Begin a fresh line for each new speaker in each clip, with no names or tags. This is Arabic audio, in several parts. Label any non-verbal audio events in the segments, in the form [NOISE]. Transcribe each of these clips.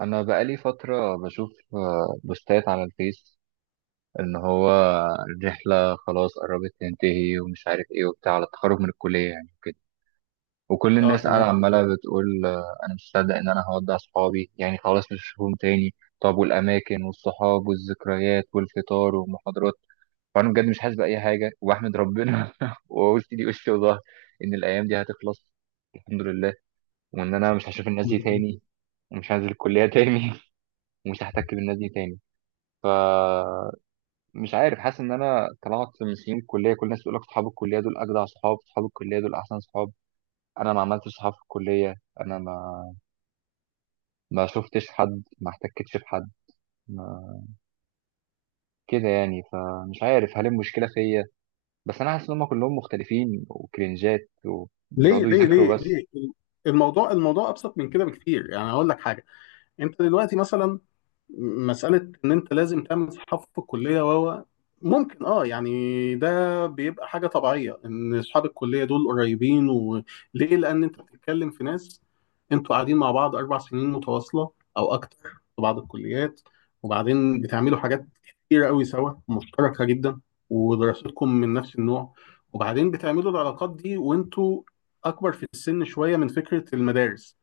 انا بقالي فتره بشوف بوستات على الفيس ان هو الرحله خلاص قربت تنتهي ومش عارف ايه وبتاع على التخرج من الكليه يعني كده. وكل
اه
الناس قاعده
تمام.
عماله بتقول انا مش مصدق ان انا هودع صحابي يعني خلاص مش هشوفهم تاني. طب والاماكن والصحاب والذكريات والفطار والمحاضرات؟ فانا بجد مش حاسس باي حاجه وبحمد ربنا [LAUGHS] وقلت لي وشي وظهري ان الايام دي هتخلص. الحمد لله. وان انا مش هشوف الناس دي تاني ومش هنزل الكليه تاني [LAUGHS] ومش هحتك بالناس دي تاني. فمش عارف، حاسس ان انا طلعت من سنين الكليه. كل الناس بتقول لك اصحاب الكليه دول اجدع صحاب، اصحاب الكليه دول احسن صحاب. انا ما عملتش صحاب في الكليه. انا ما ما شفتش حد ما احتكتش بحد ما كده يعني. فمش عارف هل المشكله فيا، بس انا حاسس ان هم كلهم مختلفين وكرنجات
ليه
وبيقعدوا
ليه ليه
يذاكروا بس.
ليه؟ الموضوع ابسط من كده بكتير، يعني هقول لك حاجه. انت دلوقتي مثلا مسألة إن أنت لازم تعمل صحاب في الكلية وهو ممكن اه يعني ده بيبقى حاجة طبيعية، إن أصحاب الكلية دول قريبين، وليه؟ لأن أنت بتتكلم في ناس، أنتوا قاعدين مع بعض أربع سنين متواصلة أو أكتر في بعض الكليات، وبعدين بتعملوا حاجات كتيرة أوي سوا مشتركة جدا، ودراستكم من نفس النوع، وبعدين بتعملوا العلاقات دي وأنتوا أكبر في السن شوية من فكرة المدارس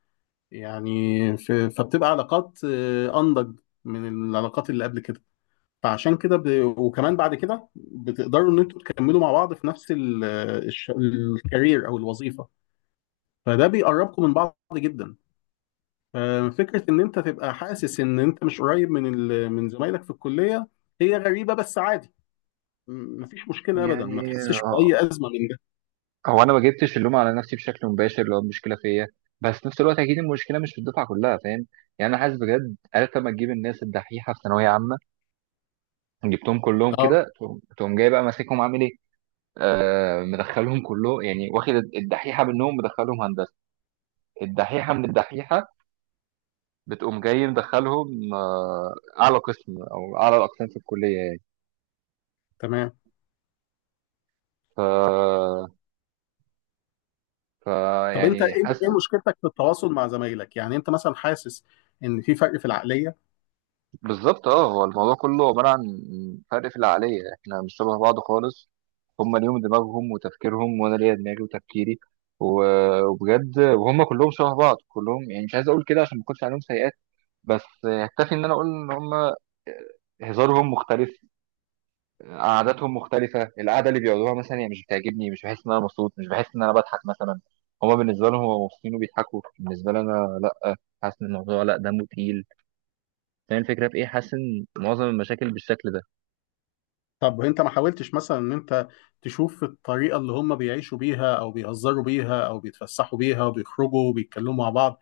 يعني. فبتبقى علاقات انضج من العلاقات اللي قبل كده. فعشان كده وكمان بعد كده بتقدروا ان انتوا تكملوا مع بعض في نفس الكارير او الوظيفه، فده بيقربكم من بعض جدا. ففكره ان انت تبقى حاسس ان انت مش قريب من زمايلك في الكليه، هي غريبه بس عادي. مفيش مشكله ابدا، ما
يعني
تحسش
آه،
باي ازمه من ده.
هو انا ما جبتش اللوم على نفسي بشكل مباشر لو المشكله فيا، بس في نفس الوقت اكيد المشكله مش في الدفعه كلها، فاهم؟ يعني انا حاسس بجد. عرفت لما تجيب الناس الدحيحه في ثانويه عامه جبتهم كلهم
اه
كده؟ تقوم جاي بقى ماسكهم عامل ايه؟ مدخلهم كله يعني، واخد الدحيحه منهم مدخلهم هندسه، الدحيحه من الدحيحه بتقوم جاي مدخلهم اعلى قسم او اعلى الاقسام في الكليه يعني.
تمام.
ف ف
طب انت ايه
يعني
ايه
حاسس،
مشكلتك في التواصل مع زمايلك؟ يعني انت مثلا حاسس ان في فرق في العقليه؟
بالظبط اه هو الموضوع كله عباره عن فرق في العقليه. احنا مش شبه بعض خالص. هم ليهم دماغهم وتفكيرهم وانا ليا دماغي وتفكيري و- وبجد، وهم كلهم شبه بعض كلهم. يعني مش عايز اقول كده عشان ما اكونش عليهم سيئات، بس يكتفي ان انا اقول ان هم هزارهم مختلف، قعداتهم مختلفه. القعده اللي بيقعدوها مثلا هي مش بتعجبني، مش بحس ان انا مبسوط، مش بحس ان انا بضحك مثلا. هما بالنسبه لهم هما مبسوطين وبيضحكوا، بالنسبه لي انا لا. حاسس ان الموضوع لا دمه تقيل. فاهم الفكره في ايه؟ حاسس ان معظم المشاكل بالشكل ده.
طب انت ما حاولتش مثلا ان انت تشوف الطريقه اللي هم بيعيشوا بيها او بيهزروا بيها او بيتفسحوا بيها وبيخرجوا وبيتكلموا مع بعض؟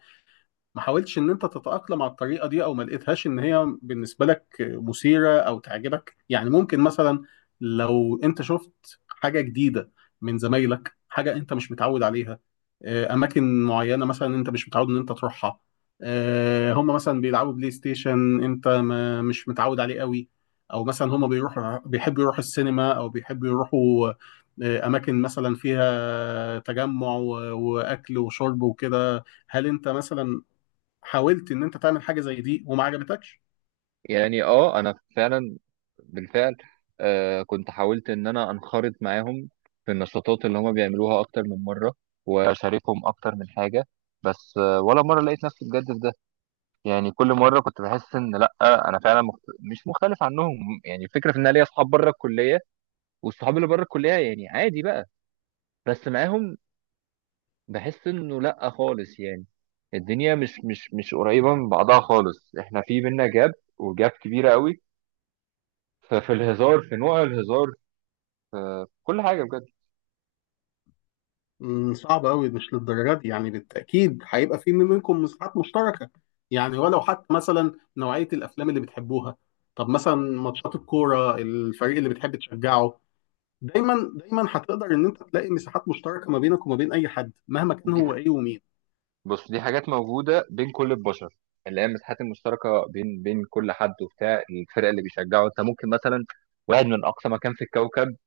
ما حاولتش ان انت تتأقلم على الطريقة دي او ما لقيتهاش ان هي بالنسبة لك مثيرة او تعجبك؟ يعني ممكن مثلا لو انت شفت حاجة جديدة من زمايلك، حاجة انت مش متعود عليها، اماكن معينة مثلا انت مش متعود ان انت تروحها، هم مثلا بيلعبوا بلاي ستيشن انت ما مش متعود عليه قوي، او مثلا هم بيروحوا بيحبوا يروحوا السينما او بيحبوا يروحوا اماكن مثلا فيها تجمع واكل وشرب وكده، هل انت مثلا حاولت ان انت تعمل حاجه زي دي وما عجبتكش؟
يعني اه انا فعلا بالفعل كنت حاولت ان انا انخرط معاهم في النشاطات اللي هما بيعملوها اكتر من مره واشاركهم اكتر من حاجه. بس ولا مره لقيت نفسي بجد في، يعني كل مره كنت بحس ان لا انا فعلا مش مختلف عنهم. يعني الفكره في ان انا ليا اصحاب بره الكليه، والصحاب اللي بره الكليه يعني عادي بقى. بس معاهم بحس انه لا خالص يعني. الدنيا مش قريبه من بعضها خالص، احنا في بينا جاب، وجاب كبيره قوي. ففي الهزار في نوع الهزار في كل حاجه بجد.
صعب قوي، مش للدرجه دي يعني، بالتاكيد هيبقى في منكم مساحات مشتركه، يعني ولو حتى مثلا نوعيه الافلام اللي بتحبوها. طب مثلا ماتشات الكوره، الفريق اللي بتحب تشجعه، دايما دايما هتقدر ان انت تلاقي مساحات مشتركه ما بينك وما بين اي حد مهما كان
دي
هو ايه ومين.
بص، دي حاجات موجوده بين كل البشر، اللي هي المساحات المشتركه بين كل حد وبتاع. الفرق اللي بيشجعه، انت ممكن مثلا واحد من اقصى مكان في الكوكب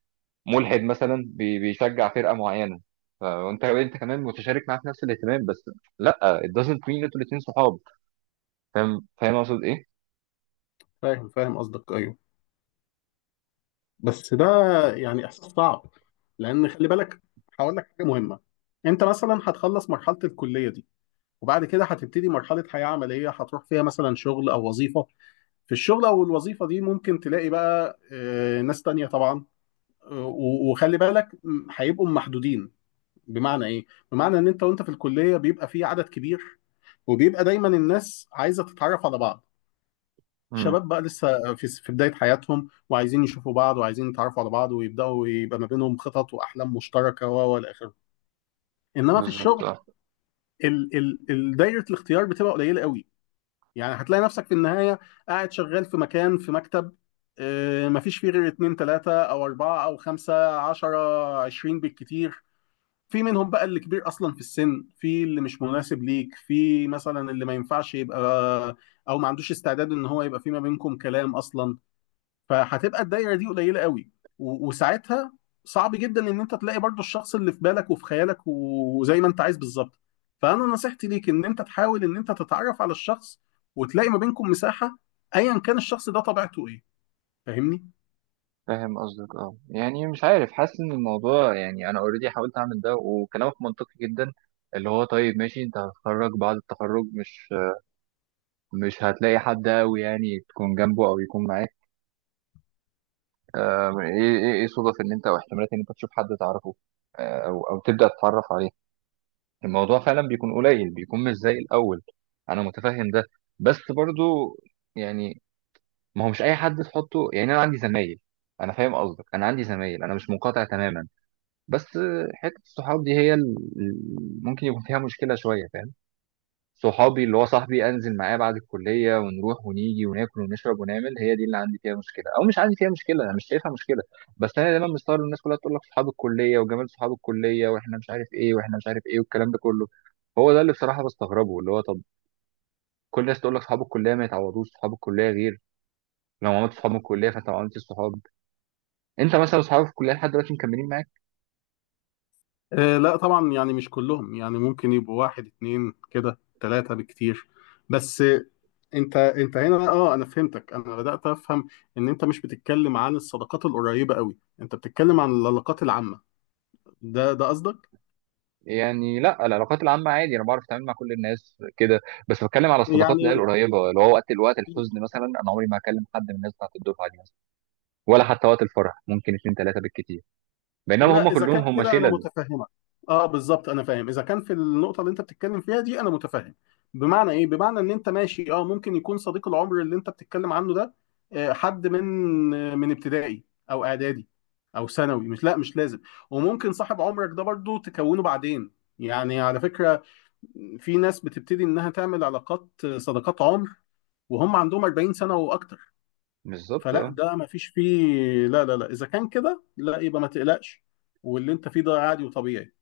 ملحد مثلا بيشجع فرقه معينه، فانت كمان متشارك معاه في نفس الاهتمام. بس لا it doesn't mean انتوا الاثنين صحاب. فاهم اقصد ايه؟
فاهم، فاهم قصدك، ايوه. بس ده يعني احساس صعب، لان خلي بالك، هقول لك حاجه مهمه. انت مثلا هتخلص مرحله الكليه دي، وبعد كده هتبتدي مرحلة حياة عملية هتروح فيها مثلا شغل أو وظيفة. في الشغل أو الوظيفة دي ممكن تلاقي بقى ناس تانية طبعا، وخلي بالك هيبقوا محدودين. بمعنى إيه؟ بمعنى إن أنت وأنت في الكلية بيبقى في عدد كبير، وبيبقى دايما الناس عايزة تتعرف على بعض،
امم.
شباب بقى لسه في بداية حياتهم، وعايزين يشوفوا بعض وعايزين يتعرفوا على بعض، ويبدأوا يبقى ما بينهم خطط وأحلام مشتركة وإلى آخره. إنما في
بالظبط
الشغل
اه.
دايرة الاختيار بتبقى قليلة قوي. يعني هتلاقي نفسك في النهاية قاعد شغال في مكان، في مكتب، مفيش فيه غير اتنين تلاتة أو أربعة أو خمسة، عشرة عشرين بالكتير، في منهم بقى اللي كبير أصلا في السن، في اللي مش مناسب ليك، في مثلا اللي ما ينفعش يبقى أو ما عندوش استعداد إن هو يبقى في ما بينكم كلام أصلا. فهتبقى الدايره دي قليله قوي، وساعتها صعب جدا ان انت تلاقي برضو الشخص اللي في بالك وفي خيالك وزي ما انت عايز بالظبط. فانا نصيحتي ليك ان انت تحاول ان انت تتعرف على الشخص وتلاقي ما بينكم مساحه ايا كان الشخص ده طبيعته ايه. فاهمني؟
فاهم قصدك اه. يعني مش عارف، حاسس ان الموضوع يعني انا اوريدي حاولت اعمل ده وكلامك منطقي جدا. اللي هو طيب ماشي، انت هتتخرج، بعد التخرج مش هتلاقي حد قوي يعني تكون جنبه او يكون معاك. ايه ايه ايه صدف ان انت او احتمالات ان انت تشوف حد تعرفه او تبدا تتعرف عليه. الموضوع فعلا بيكون قليل، بيكون مش زي الاول. انا متفهم ده. بس برضو يعني ما هو مش اي حد تحطه. يعني انا عندي زمايل، انا فاهم قصدك، انا عندي زمايل، انا مش منقطع تماما. بس حته الصحاب دي هي ممكن يكون فيها مشكله شويه، فاهم؟ صحابي اللي هو صاحبي انزل معاه بعد الكليه ونروح ونيجي وناكل ونشرب ونعمل، هي دي اللي عندي فيها مشكله، او مش عندي فيها مشكله، انا مش شايفها مشكله. بس انا دايما مستغرب إن الناس كلها تقول لك صحاب الكليه وجمال صحاب الكليه واحنا مش عارف ايه واحنا مش عارف ايه والكلام ده كله. هو ده اللي بصراحه بستغربه، اللي هو طب كل الناس تقول لك صحاب الكليه ما يتعوضوش، صحاب الكليه غير لو عملت صحاب من الكليه فانت ما عملتش صحاب. انت مثلا صحابك في الكليه لحد دلوقتي مكملين معاك؟
آه لا طبعا، يعني مش كلهم، يعني ممكن يبقوا واحد اتنين كده، ثلاثه بالكتير. بس انت هنا اه انا فهمتك، انا بدات افهم ان انت مش بتتكلم عن الصداقات القريبه قوي، انت بتتكلم عن العلاقات العامه، ده قصدك.
يعني لا، العلاقات العامة عادي، انا بعرف اتعامل مع كل الناس كده. بس بتكلم على الصداقات اللي هي
يعني
القريبة، اللي هو وقت الوقت الحزن مثلا انا عمري ما هكلم حد من الناس بتاعت الدفعة دي مثلا. ولا حتى وقت الفرح ممكن اتنين تلاتة بالكتير، بينما هم
لا، اذا
كلهم
كان
هم
كده انا
شلل.
متفهمك. اه بالظبط انا فاهم، اذا كان في النقطه اللي انت بتتكلم فيها دي انا متفهم. بمعنى ايه؟ بمعنى ان انت ماشي، اه ممكن يكون صديق العمر اللي انت بتتكلم عنه ده حد من ابتدائي او اعدادي او ثانوي، مش، لا مش لازم. وممكن صاحب عمرك ده برضو تكونه بعدين، يعني على فكره في ناس بتبتدي انها تعمل علاقات صداقات عمر وهم عندهم 40 سنه واكتر.
بالظبط
فلا
اه
ده ما فيش فيه، لا لا لا اذا كان كده لا، يبقى ما تقلقش، واللي انت فيه ده عادي وطبيعي.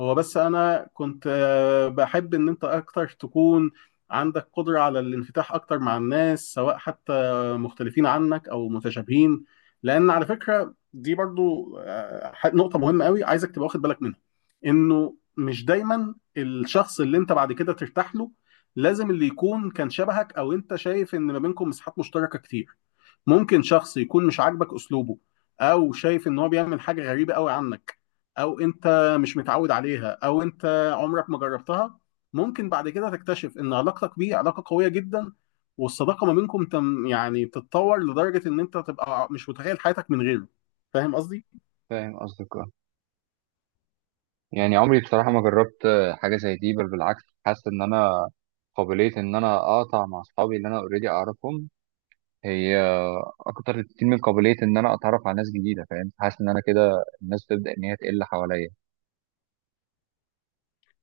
هو بس انا كنت بحب ان انت اكتر تكون عندك قدرة على الانفتاح اكتر مع الناس، سواء حتى مختلفين عنك او متشابهين. لان على فكرة دي برضو نقطة مهمة قوي عايزك تبقى واخد بالك منها، انه مش دايما الشخص اللي انت بعد كده ترتاح له لازم اللي يكون كان شبهك او انت شايف ان ما بينكم مساحات مشتركة كتير. ممكن شخص يكون مش عاجبك اسلوبه، او شايف ان هو بيعمل حاجه غريبه قوي عنك او انت مش متعود عليها او انت عمرك ما جربتها، ممكن بعد كده تكتشف ان علاقتك بيه علاقه قويه جدا، والصداقه ما بينكم تم يعني تتطور لدرجه ان انت تبقى مش متخيل حياتك من غيره. فاهم قصدي؟
فاهم قصدك اه. يعني عمري بصراحة ما جربت حاجة زي دي، بل بالعكس حاسس ان انا قابلية ان انا اقطع مع اصحابي اللي انا اوريدي اعرفهم هي اكتر كتير من قابلية ان انا اتعرف على ناس جديدة، فاهم؟ حاسس ان انا كده الناس تبدأ ان هي تقل حواليا.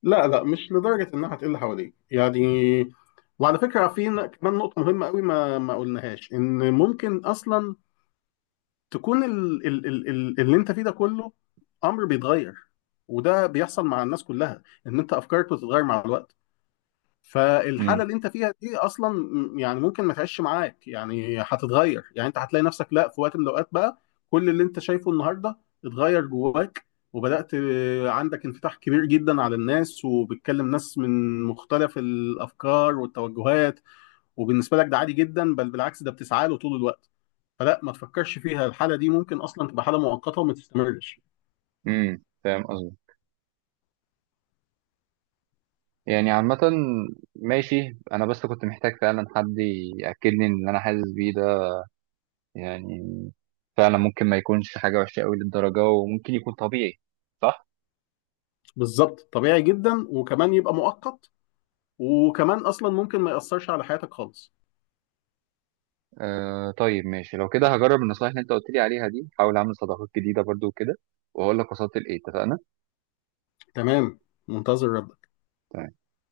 لا لا، مش لدرجه انها هتقل حواليك يعني. وعلى فكره في كمان نقطه مهمه قوي ما قلناهاش، ان ممكن اصلا تكون ال ال ال ال اللي انت فيه ده كله امر بيتغير، وده بيحصل مع الناس كلها، ان انت افكارك بتتغير مع الوقت. فالحاله اللي
امم.
انت فيها دي اصلا يعني ممكن ما تعيش معاك، يعني هتتغير، يعني انت هتلاقي نفسك لا في وقت من الاوقات بقى كل اللي انت شايفه النهارده اتغير جواك، وبدات عندك انفتاح كبير جدا على الناس، وبتكلم ناس من مختلف الافكار والتوجهات، وبالنسبه لك ده عادي جدا، بل بالعكس ده بتسعى له طول الوقت. فلا ما تفكرش فيها، الحاله دي ممكن اصلا تبقى حاله مؤقته وما تستمرش.
فاهم قصدي. يعني عامة ماشي، أنا بس كنت محتاج فعلا حد يأكدني إن اللي أنا حاسس بيه ده يعني فعلا ممكن ما يكونش حاجة وحشة قوي للدرجة، وممكن يكون طبيعي. صح؟
بالظبط طبيعي جدا، وكمان يبقى مؤقت، وكمان اصلا ممكن ما ياثرش على حياتك خالص.
آه طيب ماشي، لو كده هجرب النصايح اللي أنت قلت لي عليها دي، هحاول أعمل صداقات جديدة برضو وكده، وهقول لك وصلت لإيه. اتفقنا؟
تمام، منتظر رد